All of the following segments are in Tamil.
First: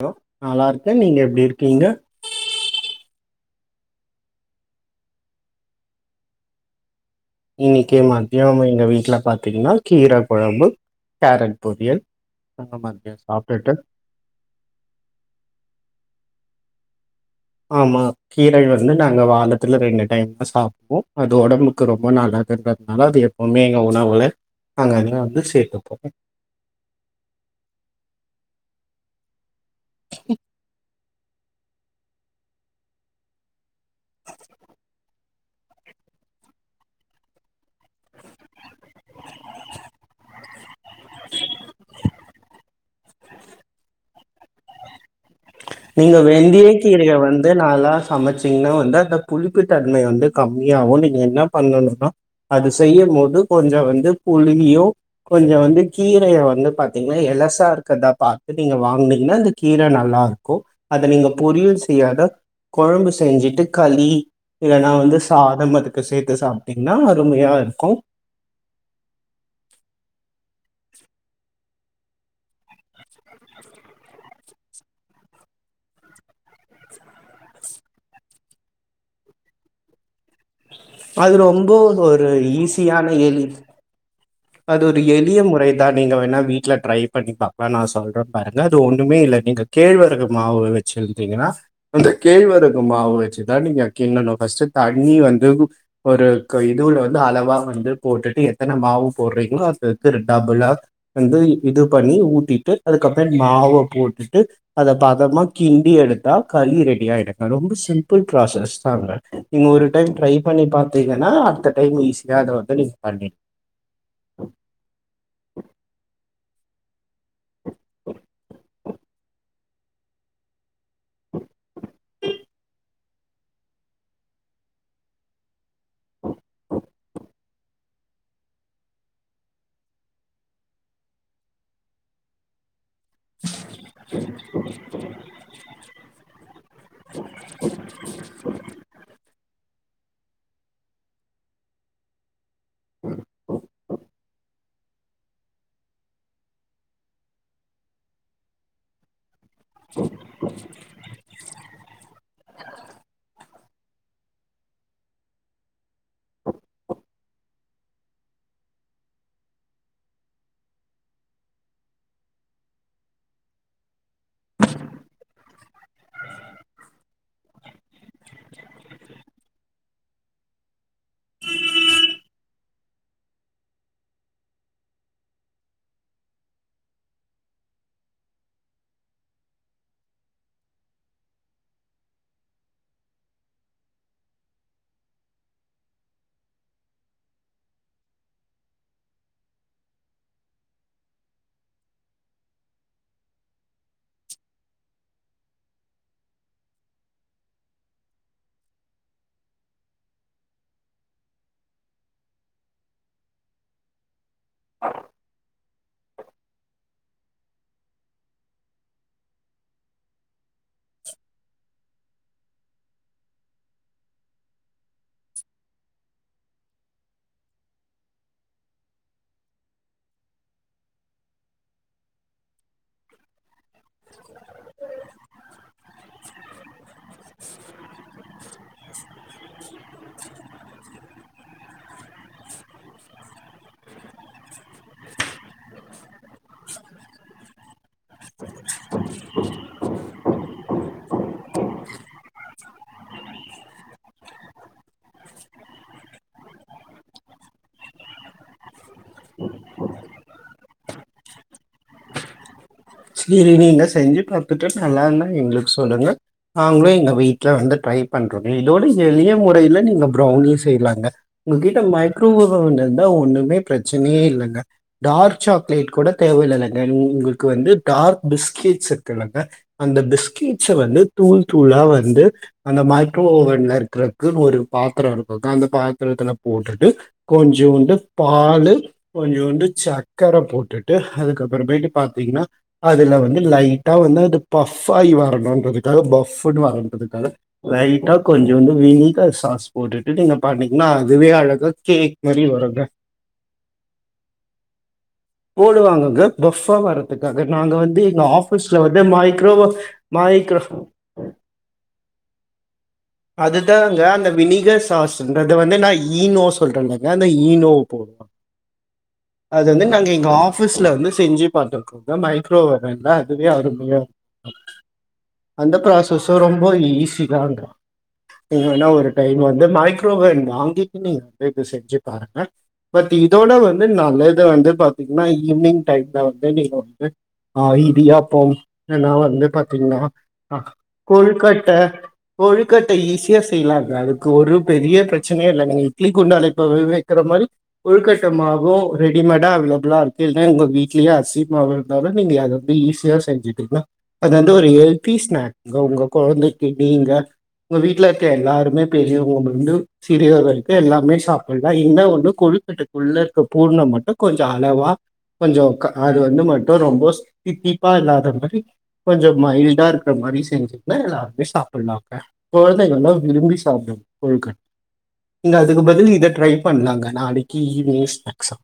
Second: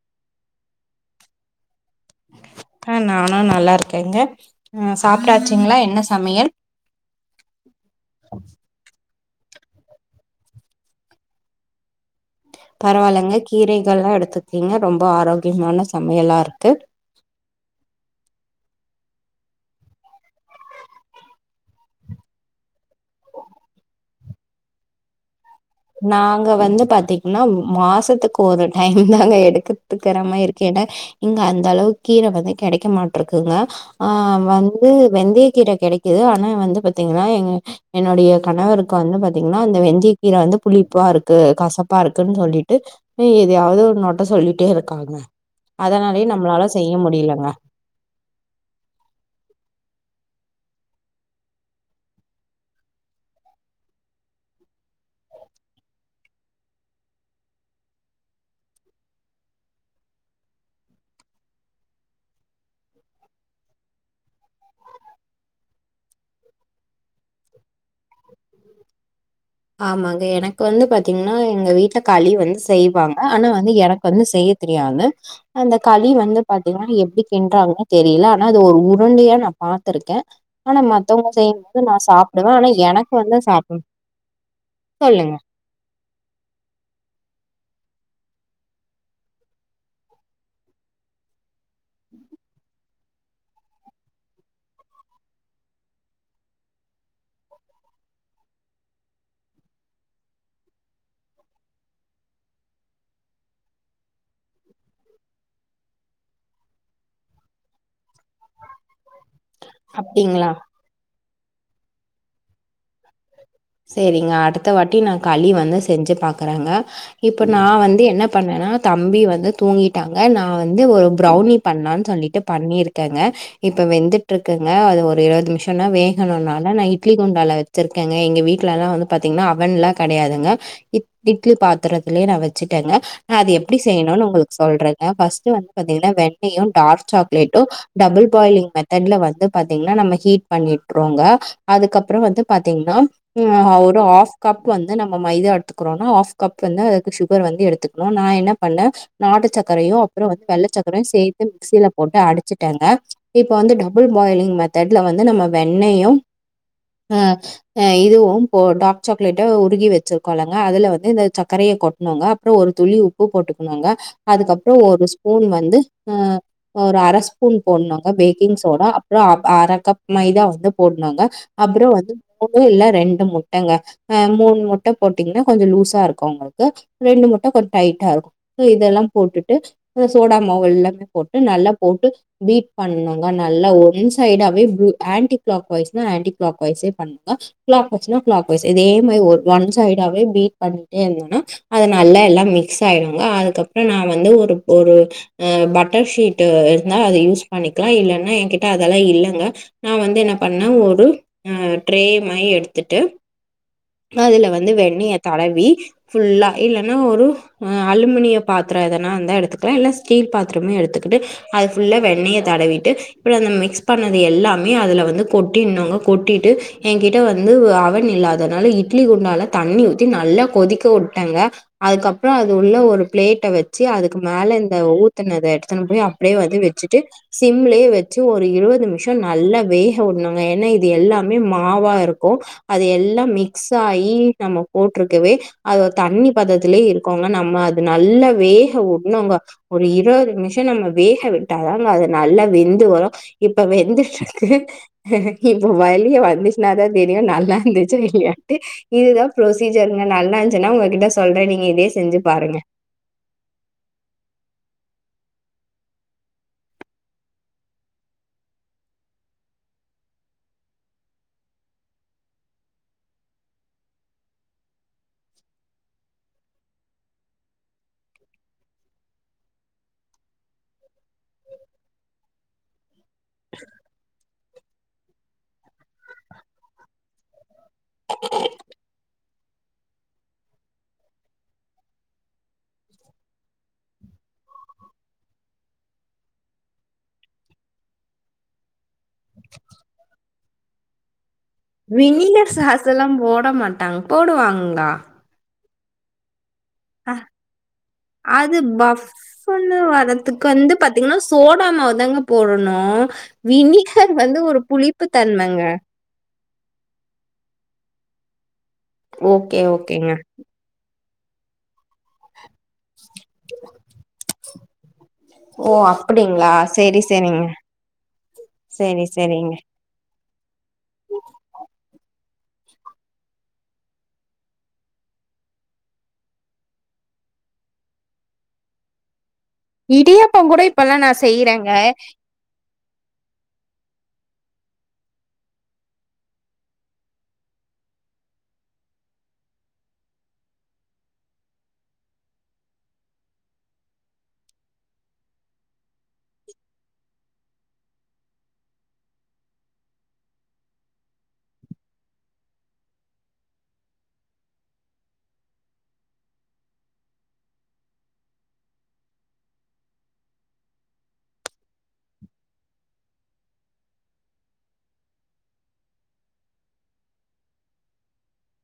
ஹலோ நல்லா இருக்கே நீங்க எப்டி இருக்கீங்க அ நானு நல்லா இருக்கேன்ங்க ம் சாப்ட்டாச்சிங்களா என்ன சமையல் இன்னைக்கு மத்தியம் எங்க வீட்டுல பாத்தீங்கன்னா கீர கொழம்பு கேரட் பொரியல் அந்த மாதிரியா பரவாயில்லங்க சாப்ட்டுட்டு கீரைகள்லா எடுத்துக்கீங்க ரொம்ப ஆரோக்கியமான சமையலா இருக்கு ஆமா கீரை வந்து நாங்க வாரத்தில்ல ரெண்டு டைம் தா சாப்டுவோம் அது ஒடம்புக்கு ரொம்ப நல்லதுன்றதுனால அது எ உண்மையாங்க உணாவுல நாங்க அதா வந்து சேத்தோ நாங்க வந்து பாத்தீங்கன்னா மாசத்துக்கு ஒரு டைம் தாங்க எடுக்கு எடுத்துக்கிரமா இருக்கு ஏன்னா இங்க அந்த அளவுக்கு கீர வந்து கெடக்க மாட்ருக்குங்க அ வந்து வெந்தய கீர கெடைக்குது ஆனா வந்து பாத்திங்ன்னா எங்க என்னுடைய கணவருக்கு வந்து பாத்தீங்ன்னா அந்த வெந்தய கீர வந்து புளிப்பா இருக்கு கசப்பா இருக்குன் சொல்லிட்டு எதயாவது ஒரு நொட்டோ சொல்லிட்டே இருக்காங்க நீங்க அதனாலயே நம்மளால வெந்திய செய்ய கீரய முடியலங்க வந்து நல்லா சமைச்சீங்ன்னா வந்து அந்த புளிப்பு தன்மைய வந்து கம்மியாவு நீங்க என்ன பண்ணனுனா அது செய்யு போது கொஞ்சோ வந்து புளியு கொஞ்சோ வந்து கீரய வந்து பாத்தீங்ன்னா எலசா இருக்றதா பாத்து நீங்க வாங்கனீங்ன்னா அந்த கீர நல்லா இருக்கு கோ அத நீங்க பொரியல் செய்யாத கொழம்பு செஞ்சுட்டு களி இல்லனா வந்து சாதம் அதுக்கு சேத்து சாப்ட்டீங்கன்னா அருமயா இருக்கு ஆமாங்க எனக்கு வந்து பாத்தீங்ன்னா எங்க வீட்ல களி வந்து செய்வாங்க ஆனா வந்து எனக்கு வந்து செய்ய தெரியாம அந்த களி வந்து பாத்தீங்ன்னா எப்டி கின்றாங்கன்னு தெரில ஆனா அது ஒரு உருண்டயா நா பாத்துருக்கே ஆனா மத்தவங்க அது ரொம்ப செய்யுபோது நா ஒரு சாப்டுவ ஆனா ஈஸியான எனக்கு வந்தா எளி சாப்ட அது ஒரு எளிய முறை நீங்க வேனா வீட்ல ட்ரை பண்ணி அக்கா பாக்லா நா சொல்றே பாருங்க அது ஒண்ணுமே இல்ல நீங்க கேழ்வரகு மாவு வெச் வெச்சுருக்கீங்களா அந்த கேழ்வரகு மாவு வச்சுதா நீங்க கின்டனு ஃபஸ்ட் தண்ணி வந்து ஒரு கு இதுல வந்து அளவா வந்து போட்டுட்டு எத்தன மாவு போடுறீங்ளா அத எடுத்து டபுளா வந்து இது பண்ணி ஊத்திட்டு அதுக்கப்றோ மாவ போட்டுட்டு அத பதமா கிண்டி எடுத்தா களி ரெடியாய்டுங்க ரொம்ப சிம்பிள் ப்ராசஸ் தாங்க நீங்க ஒரு டைம் ட்ரை அப்டிங்களா? பண்ணி பாத்தீங்கன்னா அடுத்த டைம் ஈஸியா அத வந்து நீங்க பண்ணி செரிங்க அடுத்த வாட்டி நா களி வந்தா செஞ்சு பாக்குறேங்க இப்ப நா வந்து என்ன பண்ணேன்னா தம்பி வந்து தூங்கிட்டாங்க நா வந்து ஒரு ப்ரௌனி பண்லான் சொல்லிட்டு பண்ணியிருக்கேங்க இப்ப வெந்துட்ருக்குங்க அது ஒரு இருவது மிஷன்னா வேகணுனால நா இட்லி குண்டால வெச்சிருக்கேங்க எங்க வீட் ட்லலா வந்து பாத்தீங்னா அவன்லா கெடையாதுங்க இட் இட்லி பாத்தரத்லியே நா வெச்சுட்டேங்க அது எப்டி செய்யணுனு உங்ளுக் சொல்றங்க ஃபர்ஸ்ட்டு வந்து பாத்தீங்கனா வெண்ணையு டார்க் சாக்லேட்டு டபுள் பாய்லிங் மெத்தேட்ல வந்துப் பாத்தீங்னா நம்ம ஹீட் பண்ணிட்றோங்க அதுக்கப்றோ வந்து பாத்தீங்னா ம் அ ஒரு ஆஃப் கா ஆக் வந்து நம்ம மைதா எட்த்துக்றோன்னா ஆஸ் கப் வந்து அதுக்கு சுகர் வந்து எடுத்துக்ணு நா என்னப் பண்ணே நாட்டுச் சக்கரயு அப்றோ வந்து வெள்ளச் சக்கரயு சேத்து மிக்சில போட்டு அடிச்சிட்டேங்க இப் ப்ப வந்து டபுள் பாயிலிங் மெத்தேட்ல வந்து நம்ம வெண்ணையு அ அ இதுவும் போ டாக் சாக்லேட்ட உருகி வெச்சிருக்கோலங்க அதுல வந்து இந்த சக்கரய கொட்ன்னுங்க அப்றோ ஒரு துளி உப் பூ போட்டுக்குணுங்க அதுக்கப்றோ ஒரு ஸ்பூன் வந்து அ அ ஒரு அர ஸ்பூன் போன்னுங்க பேக்கிங் சோடா அப்றோ அப் அர கப் மைதா வந்து போன்னுங்க அப்றோ வந்து மூனு இல்ல ரெண்டு முட்டங்க அ மூன் முட்ட போட்டீங்னா கொஞ்சோ லூஸா இருக்கு ஒங்கள்க்கு ரெண்டு முட்ட கொஞ் டைட்டாருக்கு அ இதெல்லாம் போட்டுட்டு அ சோடா மாவு எல்லாமே போட்டு நல்லா போட்டு பீட் பண்ணுங்க நல்லா ஒன் சைடாவே பு ஆன்டி கிளாக் வைஸ்னா ஆன்டி கிளாக் வைசே பண் கா கிளாக் வெச்னா கிளாக் வைஸ் இதே மாரி ஒரு ஒன் சைடாவே பீட் பண்ணிட்டே இந்திங்னா அது நல்லா எல்லாம் மிக்ஸ் ஆயிருங்க அதுக்கப்றோ நா வந்து ஒருப் ஒரு அ பட்டர் ஷீட்டு இருந்தா அது யூஸ் பண்ணிக்லா இல்லனா எங்கிட்ட அதெல்லா இல்லங்க நா வந்து என்னப் பண்ண ஒரு அ ட்ரே மாயி எடுத்துட்டு அதுல வந்து வெண்ணையத் தடவி ஃபுல்லா இல்லனா ஒரு அ அலுமினிய பாத்ரோ எதனா இந்தா எடுத்துக் க்லா இல்ல ஸ்டீல் பாத்ரமு எடுத்துகுட்டு அதுச் ஃபுல்லா வெண்ணையத் தடவிட்டு இப்ற அந்த மிக்ஸ் பண்ணது எல்லாமே அதுல வந்து கொட்டின்னுங்கக் கொட்டிட்டு எங்கிட்ட வந்து வு அவன் இல்லாதனால இட்லி குண்டால தண்ணி ஊத்தி நல்லா கொதிக்க வுட்டங்க அதுகப்றோ அது உள்ள ஒரு பிளேட்ட வெச்சி அதுக்கு மேல இந்த ஊத்துனத எடுத்துனு போயி அப் ப்டே வந்து வெச்சுட்டு சிம்லே வெச்சு ஒரு இருவது மிஷோ நல்லா வேக வுன்னுங்க என்ன இது எல்லாமே மா மாவா இருக்கு அத எல்லாம் மிக்சாயி நம்ம போட்ருக்கவே அதவே தண்ணிப் பதத்லே இருக்கோங்க நம்ம அது நல்ல வேக வுட்னுங்க ஒரு இருவது மிஷ் ஷ நம்ம வேக விட்டாதாங்க அது நல்லா வெந்து வரு இப்ப வெந்துட்ருக்கு இப்ப வழிய வந்துச்னாதாந் தெரியு நல்லார்ந்துச்சா இல்லியான்ட்டு இதுதாம் ப்ரொசீஜருங்க நல்லாஞ்ச்சுனா உங்ககிட்ட சொல்றே நீங்க இதியே செஞ்சு பாருங்க சிரி நீங்க செஞ்சு பாத்துட்டு நல்லார்ந்தா எங்ளுக் சொல்லுங்க நாங்ளு எங்க வீட்ல வந்து ட்ரைப் பண்றோங்க இதோட எளிய முறைல நீங்க பிரௌனி செய்லாங்க உங்ககிட்ட மைக்ரோவேவன்ருந்தா ஒன்னுமே பிரச்சனையே இல்லங்க டார்க் சாக்லேட் கூட தேவல்லலங்க உங்குள்க்கு வந்து டார்க் பிஸ்கேட்ஸ் இருக்குலங்க அந்த பிஸ்கேட்ஸ வந்து தூள் தூளா வந்து அந்த மைக்ரோ ஓவன்ல இருக்றக் குன் ஒரு பாத்ரோ இருக்குது அந்த பாத்ரத்துலப் போட்டுட்டு கொஞ்சூண்டுப் பாலு கொஞ்சூண்டு சக்கரப் போட்டுட்டு அதுக்கப்பறமேட்டு பாத்தீங்னா அதுல வந்து லைட்டா வந்து அது பஃப்பாயி வரணுன்றதுக்காக பஃப்புனு வரன்றதுக்காக லைட்டா கொஞ்சூண்டு வினிகர் சாஸ் போட்டுட்டு நீங்க பண்ணீங்னா அதுவே அழகாக் வினிலர் சாஸ்சுலாம் போட மாட்டாங்க போடுவாங்ளா போடுவாங்கங்க பஃப்பா ஆ வரத்துக்காகன் கோ வந்து எங்க அது ஆபீஸ்ல வந்து மைக்ரோவ் பஃப்ன்னு வரதுக்கு மைக்ரோ வந்து பாத்தீங்கன்னா சோடா மாவு தாங்க போடணு அதுதாங்க வினிகர் அந்த வந்து ஒரு வினிகர் புளிப்பு சாஸ்ன்றை தன்மைங்க வந்து நா ஈனோ சொல்றங்க அந்த ஈனோவ போட்னோ ஓகே அது வந்து நாங்க ஓகேங்க எங்க ஆ ஆபீஸ்ல வந்து செஞ்சு பார்த்திருக்கோங்க மைக்ரோவேன்ல அதுவே அருமையா இருந் ஓ அந்த ப்ராசஸ் அப்படிங்களா ரொம்ப செரி ஈஸி செரிங்க தான்ங்கா நீங்க வேணா செரி ஒரு டைம் செரிங்க வந்து மைக் மைக்ரோவன் வாங்கிட்டு நீங்க வீட்ல செஞ்சு பாருங்க பட் இதோட வந்து நல்லது வந்து பாத்தீங்கன்னா ஈவி்னிங் டைம்ல வந்து நீங்க ஆ இடியாப்பெ இன்னூ நா வந்து பாத் ன்னா இடியாப்பம் ஆ கூட இப்பல்லா நா செய்யறேங்க கொழுக்கட்ட கொழுக்கட்ட ஈஸியா செய்யலாங்க அதுக்கு ஒரு பெரிய பிரச்சனையே இல்லைங்க இட்லி குண்டான்ல்லே இப்ப வோவ் வெக்கிற மாரி கொழுக்கட்டமாவோ ரெடிமேடா அவைலபிளா இருக்கு இல்லா உங்க வீட்லயே அரிசி மாவு ன்னாலூம் அதல வந்து ஈஸியா செஞ்சிக்களா அது வந்து ஒரு ஏல் பீஸ்ண்ணே உங்க உங்க குழந்தைக்கு நீங்க உங்க வீட்டுல இருக்ர எல்லாருமே பெரியவங்களுர்ந்து சிறியவர்க வரைக்கோ எல்லாருமே சாப்பிட்லா இன்னா ஒன்னு கொழுக்கெட்டுக்குள்ள இருக்க பூர்ணம் மட்டும் கொஞ்சோ அளவா கொஞ்சோ க அது வந்து மட்டூ ரொம்ப தித்திப்பா இல்லாத மாரி கொஞ்சோ மைல்டா இருக்கிற மாரி செஞ்சுட்டுன்னா எல்லாருமே சாப்பிட்லாங்க குழந்தைக்கலூ விரும்பி சாப்பிடூ கொழுக்கட் இந்த அதுக்கு பதில் இத ட்ரை பண்லாங்க நாளைக்கு ஈவினிங் ஸ்நேக்ஸா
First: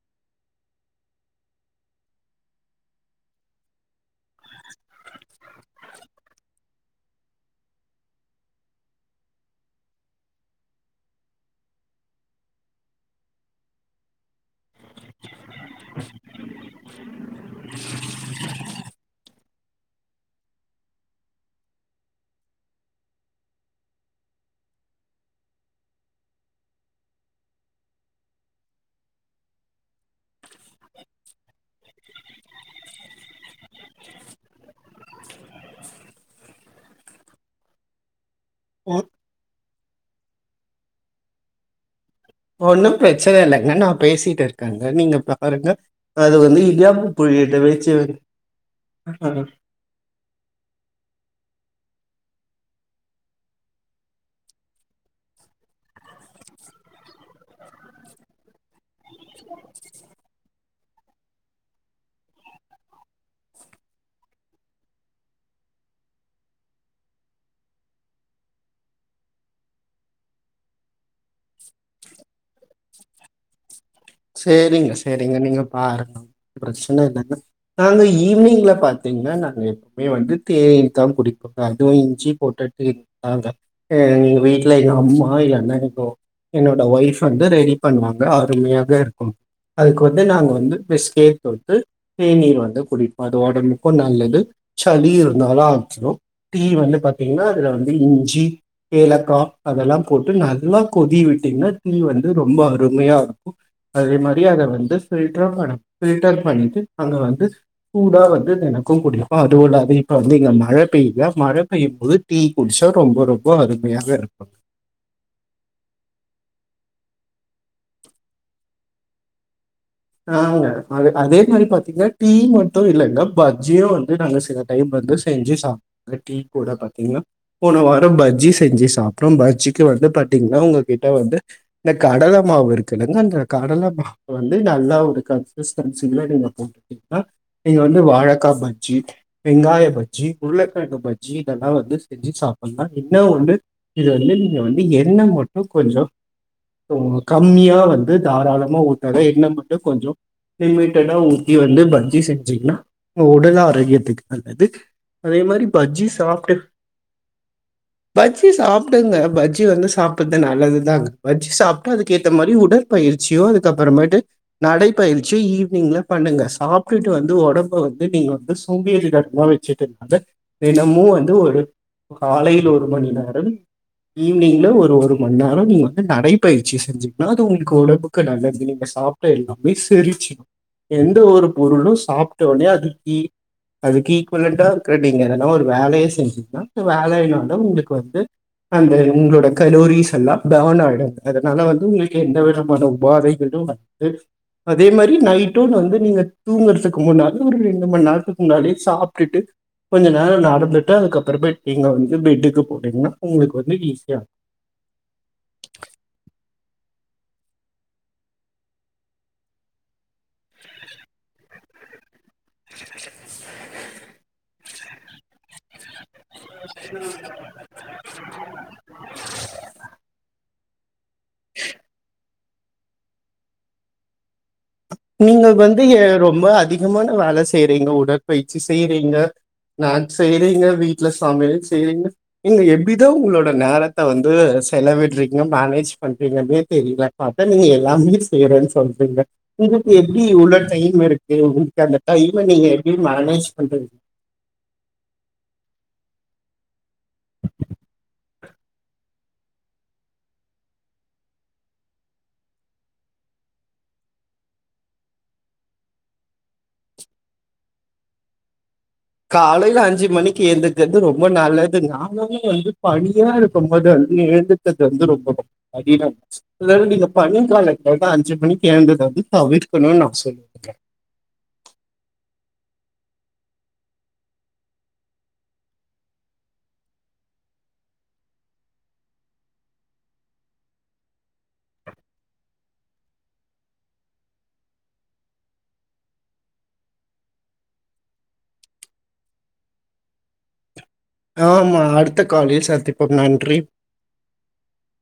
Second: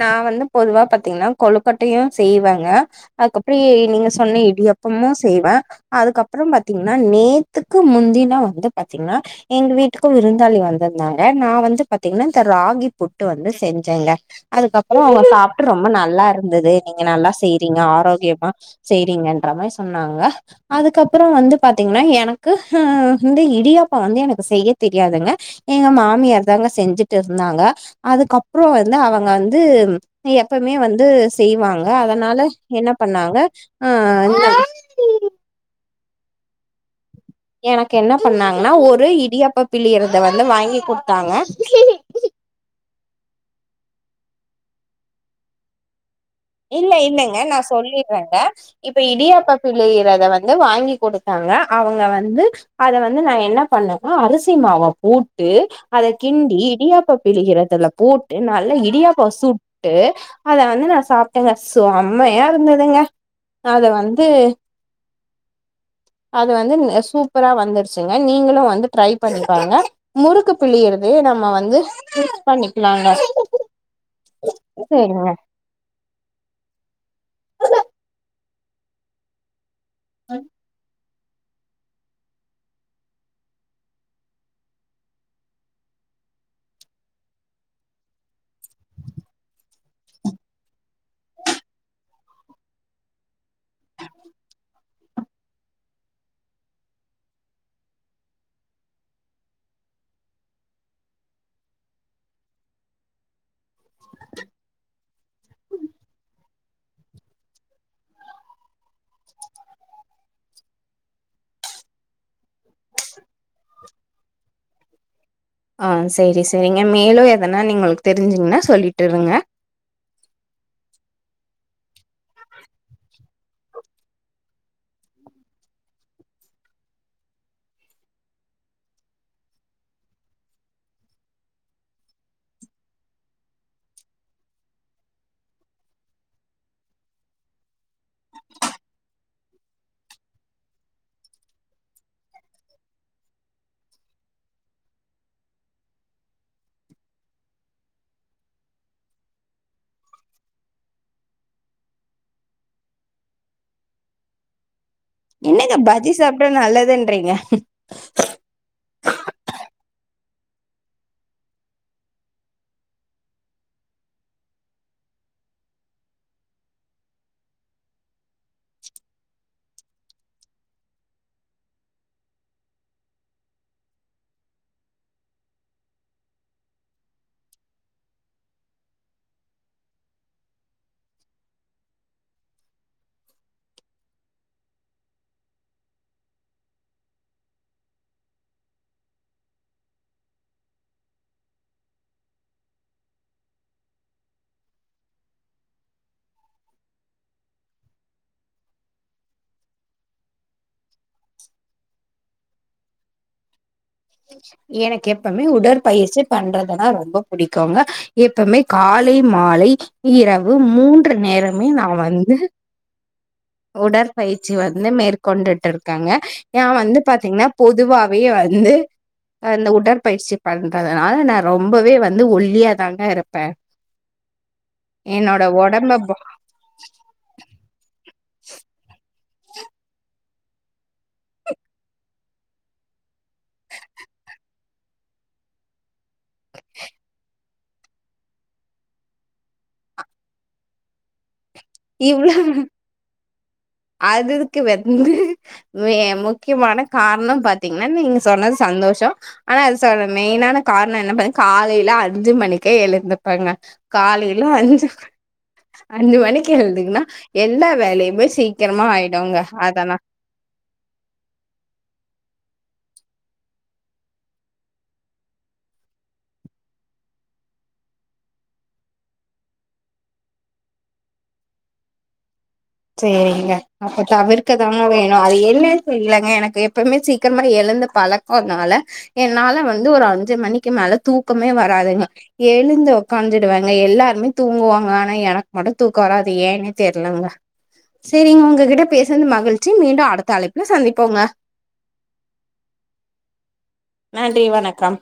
நா வந்து பொதுவா பாத்தீங்ன்னா கொழுக்கட்டையூ செய்வேங்க அதுக் அப்புறோ நீங்க சொன்ன இடியப்பமூ செய்வே அதுக்கு அப்புறம் பாத்தீங்ன்னா நேத்துக்கு முந்தினோ வந்து பாத்தீங்ன்னா எங்க வீட்டுக்கூ விருந்தாளி வந்திருந்தாங்க நா வந்து பாத்தீங்கன்னா இந்த ராகி புட்டு வந்து செஞ்சேங்க அதுக்கு அப்புறம் அவங்க சாப்ட்டு ரொம்ப நல்லா இருந்தது நீங்க நல்லா செய்றீங்க ஆரோக்கியமா செய் அப்படிங்குன்ற மாரி சொன்னாங்க அதுக்கு அப்புறம் வந்து பாத்தீங்ன்னா எனக்கு ஹூ இந்த இடியாப்போ வந்து எனக்கு செய்ய தெரியாதுங்க எங்க மாமியார் தாங்க செஞ்சுட்டு இருந்தாங்க அதுக்கு அப்புறோ வந்து அவங் அவங்க வந்து எப்பவ்மே வந்து செய்வாங்க அதனால என்ன பண்ணாங்க அந்த எனக்கு என்ன பண்ணாங்கன்னா ஒரு இடியப்ப பிளியரத வந்து வாங்கி கொடுத்தாங்க ஒண்ணூ பிரச்சனை இல்லங்க நான் பேசிட்டு இருக்கேங்க நீங்க பாருங்க அது வந்து இல்ல இடியாப்பு இல்லங்க நா புழியத்தை வச்சு சொல்லிற்றேங்க இப்ப இடியாப்பம் பிளியறத வந்து வாங்கி கொடுத்தாங்க அவங்க வந்து அத வந்து நான் என்ன பண்ணுவோ அரிசி மாவ போட்டு அத கிண்டி இடியாப்ப பிளியறதுல போட்டு நல்லா இடியாப்போ சுட்டு அத வந்து நான் சாப் ஏங்க செம்மையா இருந்ததுங்க அத வந்து அது வந்து நீங்க சூப்பரா வந்துருச்சுங்க நீங்களூ வந்து ட்ரை பண்ணிப்பாருங்க முறுக்கு பிழியறது நம்ம வந்து செட் பண்ணிக்கலாங்க சேரிங்க சரிங்க நீங்க பாருங்க பிரச்சனை இல்ன்னா நாங்க ஈவினிங்ல பாத்தீங்கன்னா நாங்க எப்பவுமே வந்து தேநீர் தா குடிப் அதுவூ இஞ்சி போட்ட டீ தாங்க எங்க வீட்டுல எங்க அம்மா இல்லன்னா எங்கோ என்னோட ஒய்ஃப் வந்து ரெடி பண்ணுவாங்க அருமையாக இருக் அதுக்கு வந்து நாங்க வந்து பெஸ் கேத் கொடுத்து தேநீர் வந்து குடிப்ப அது ஒடம்புக்கு நல்லது சளி இருந்தாலு அழ்ச்சிடு தீ வந்து பாத்தீங்கன்னா அதுல வந்து இஞ்சி ஏலக்கா அதெல்லா போட்டு நல்லா கொதி விட்டீங்கன்னா டீ வந்து ரொம்ப அருமையா இருக்கு அதே மாதிரி அத வந்து பில்டரு பண்ணு பில்டர் பண்ணிட்டு அங்க வந்து சூடா வந்து எனக்கு குடிப்ப அதுவுல்லது இப்ப வந்து இங்க மழ பெய்யல மழ பெய்யும் போது டீ குடிச்சா ரொம்ப ரொம்ப அருமையாக இருக்கு ஆ செரி செரிங்க மேலு எதனா நீங்களுக்கு தெரிஞ்சிங்கன்னா சொல்லிட்டுருங்க ஆங்க அ அதே மாதிரி பாத்தீங்கன்னா டீ மட்டு இல்லங்க பஜ்ஜியு வந்து நாங்க சேதோ டைம் வந்து செஞ்சு சாப்ட்ரு டீ கூட பாத்தீங்கன்னா போன வாரோ பஜ்ஜி செஞ்சு சாப்டோ பஜ்ஜிக்கு வந்து பாத்தீங்ன்னா உங்ககிட்ட வந்து இந்த கடல மாவு இருக்குலங்க அந்த கடல மாவு வந்து ந நல்ல ஒரு கன்ஸ்டன்டனங்சிங்ல நீங்க போட்டிட்ங்கன நீங்க வந்து வாழக்கா பஜ்ஜி வெங்காய பஜ்ஜி உருளக்கிழங்கு பஜ்ஜி இதெல்லா வந்து செஞ்சு சாப்பிட்லா இன்ன வந்து இது வந்து நீங்க வந்து என்ன மட்டு கொஞ்சம் உங்ளுக் கம்மியா வந்து தாராளமா ஊத்தாத என்ன மட்டு கொஞ்சோ லிமிட்டடா ஊட்டி வந்து பஜ்ஜி செஞ்சீங்கன்னா உடல் ஆரோக்கியத்துக்கு நல்லது அதே மாதிரி என்னங்க பஜ்ஜி சாப்டா சாப்பிட்டு நல்லதுன்றீங்க பஜ்ஜி சாப்புடுங்க பஜ்ஜி வந்து சாப்புட்து நல்லதுதாங்க பஜ்ஜி சாப்பிட்டா அதுக்கு ஏத்த மாரி உடல் பயிற்சியோ அதுக்கப்புறமேட்டு நடைப்பயிற்சி ஈவினிங்ல பண்ணுங்க சாப்ட்டுட்டு வந்து உடம்ப வந்து நீங்க வந்து சோம்பிஏரிகள் தனமா வச்சி த த தினமு வந்து ஒரு காலையில ஒரு மண் நேரம் ஈவினிங்ல ஒரு ஒரு மண் நேரோ நீங்க வந்து நடைப்பயிற்சி செஞ்சுங்கன்னா அது உங்களுக்கு உடம்புக்கு நல்லது நீங்க சாப் ச எல்லாமே செரிச்சிடு எந்த ஒரு பொருளு சாப்ட்டோனே அதுக் கி அதுக்கு ஈக்குவலட்டா இருக்கிற நீங்க எனா ஒரு வேலயே செஞ்சீங்கன்னா இந்த வேலையனால உங்களுக்கு வந்து அந்த உங்களோட கலோரிஸ் எல்லா பேர்ன் ஆகிடு அதனால வந்து உங்களுக்கு எந்த விதமான உபாதைகளு வர லேடீஸு அதே மாதிரி நைட்டோனு வந்து நீங்க தூங்குறதுக்கு முன்னாலே ஒரு ரெண்டு மண் நேரத்துக்கு முன்னாலே சாப்ட்டுட்டு கொஞ்ச நேரோ நடந்துட்டு அதுக்கப்புறமேட் நீங்க வந்து பெட்டுக்கு போனிங்கன்னா உங்களுக்கு வந்து ஈஸியா எனக்கு எப்பவுமே உடற்பயிற்சி பண்றதுத ரொம்ப புடிக்கோங்க எப்பவுமே காலை மாலை இரவு மூன்று நேரமே நா வந்து உடற்பயிற்சி வந்து மேற்கொண்டுட்டு இருக்கங்க ஏ வந்து பாத்தீங்ன்னா பொதுவாவே வந்து அந்த உடற்பயிற்சி பண்றதுனால நா ரொம்பவே வந்து ஒல்லியாதாங்க இருப்பே என்னோட நீங்க வந்து ஒடம்ப பா ரொம்ப அதிகமான வேலை செய்றீங்க உடற்பயிற்சி செய்றீங்க நான் செய்றீங்க வீட்டுல சமையல் செய்றீங்க நீங்க எப்டிதா உங்களோட நேரத்த வந்து செலவிட்டுறீங்க மேனேஜ் பண்றீங்கன்னே தெரியல பாத்தா நீங்க எல்லாமே செய்றேன்னு சொல்றீங்க உங்களுக்கு எப்டி இவ்ளோ டைம் இருக்கு உங்களுக்கு அந்த இவ்ளோ டைம நீங்க எப்படி மேனேஜ் பண்றது அதுக்கு வந்து மே மு முக்கியமான கார்ணோ பாத்தீங்ன்னா நீங்க சொன்ன சந்தோஷோ ஆனா அது சொ மெயின் ஆன காரணோ என்ன பண்ண காலையில அஞ்சு மணிக்கே எழுந்துப்பேங்க காலையில அஞ்சு அஞ்சு மணிக் கி எழுதுகின்னா எல்லா வேலையுமே சீக்கிரமா ஆயி காலையில அஞ்சு மணிக்கு எந்து கிறது வந்து ரொம்ப நல்லது நாங்களு வந்து பணியா இருக்கு போது வந்து எழுந்துர்கது வந்து ரொம்ப அப்டினா அத நீங்க பனி காலத்துல தா அஞ்சு மணி எழுந்திரிக்குறத வந்து தவிர்க்குணுனு நா சொல்லுவே சேரிங்க அப்ப தவிர்க்கதாங்க வேணு அது என்னன்னு தெரியலங்க எனக்கு எப்பவுமே சீக்கிரமா எழுந்து பழக் அதனால என்னால வந்து ஒரு அஞ்சு மணிக்கு மேல தூக்கமே வராதுங்க எழுந்து உக்காந்துடுவேங்க எல்லாருமே தூங்குவாங்க ஆனா எனக்கு மட்டு தூக்கோ வராது ஏனே தெர்லங்க செரிங்க உங்ககிட்ட பேசினது மகிழ்ச்சி மீண்டு அடுத்த அழப்புல சந்திப்போங்க ஆமா அடுத்த காலில் சந்திப்போம் நன்றி நன்றி வணக்கம்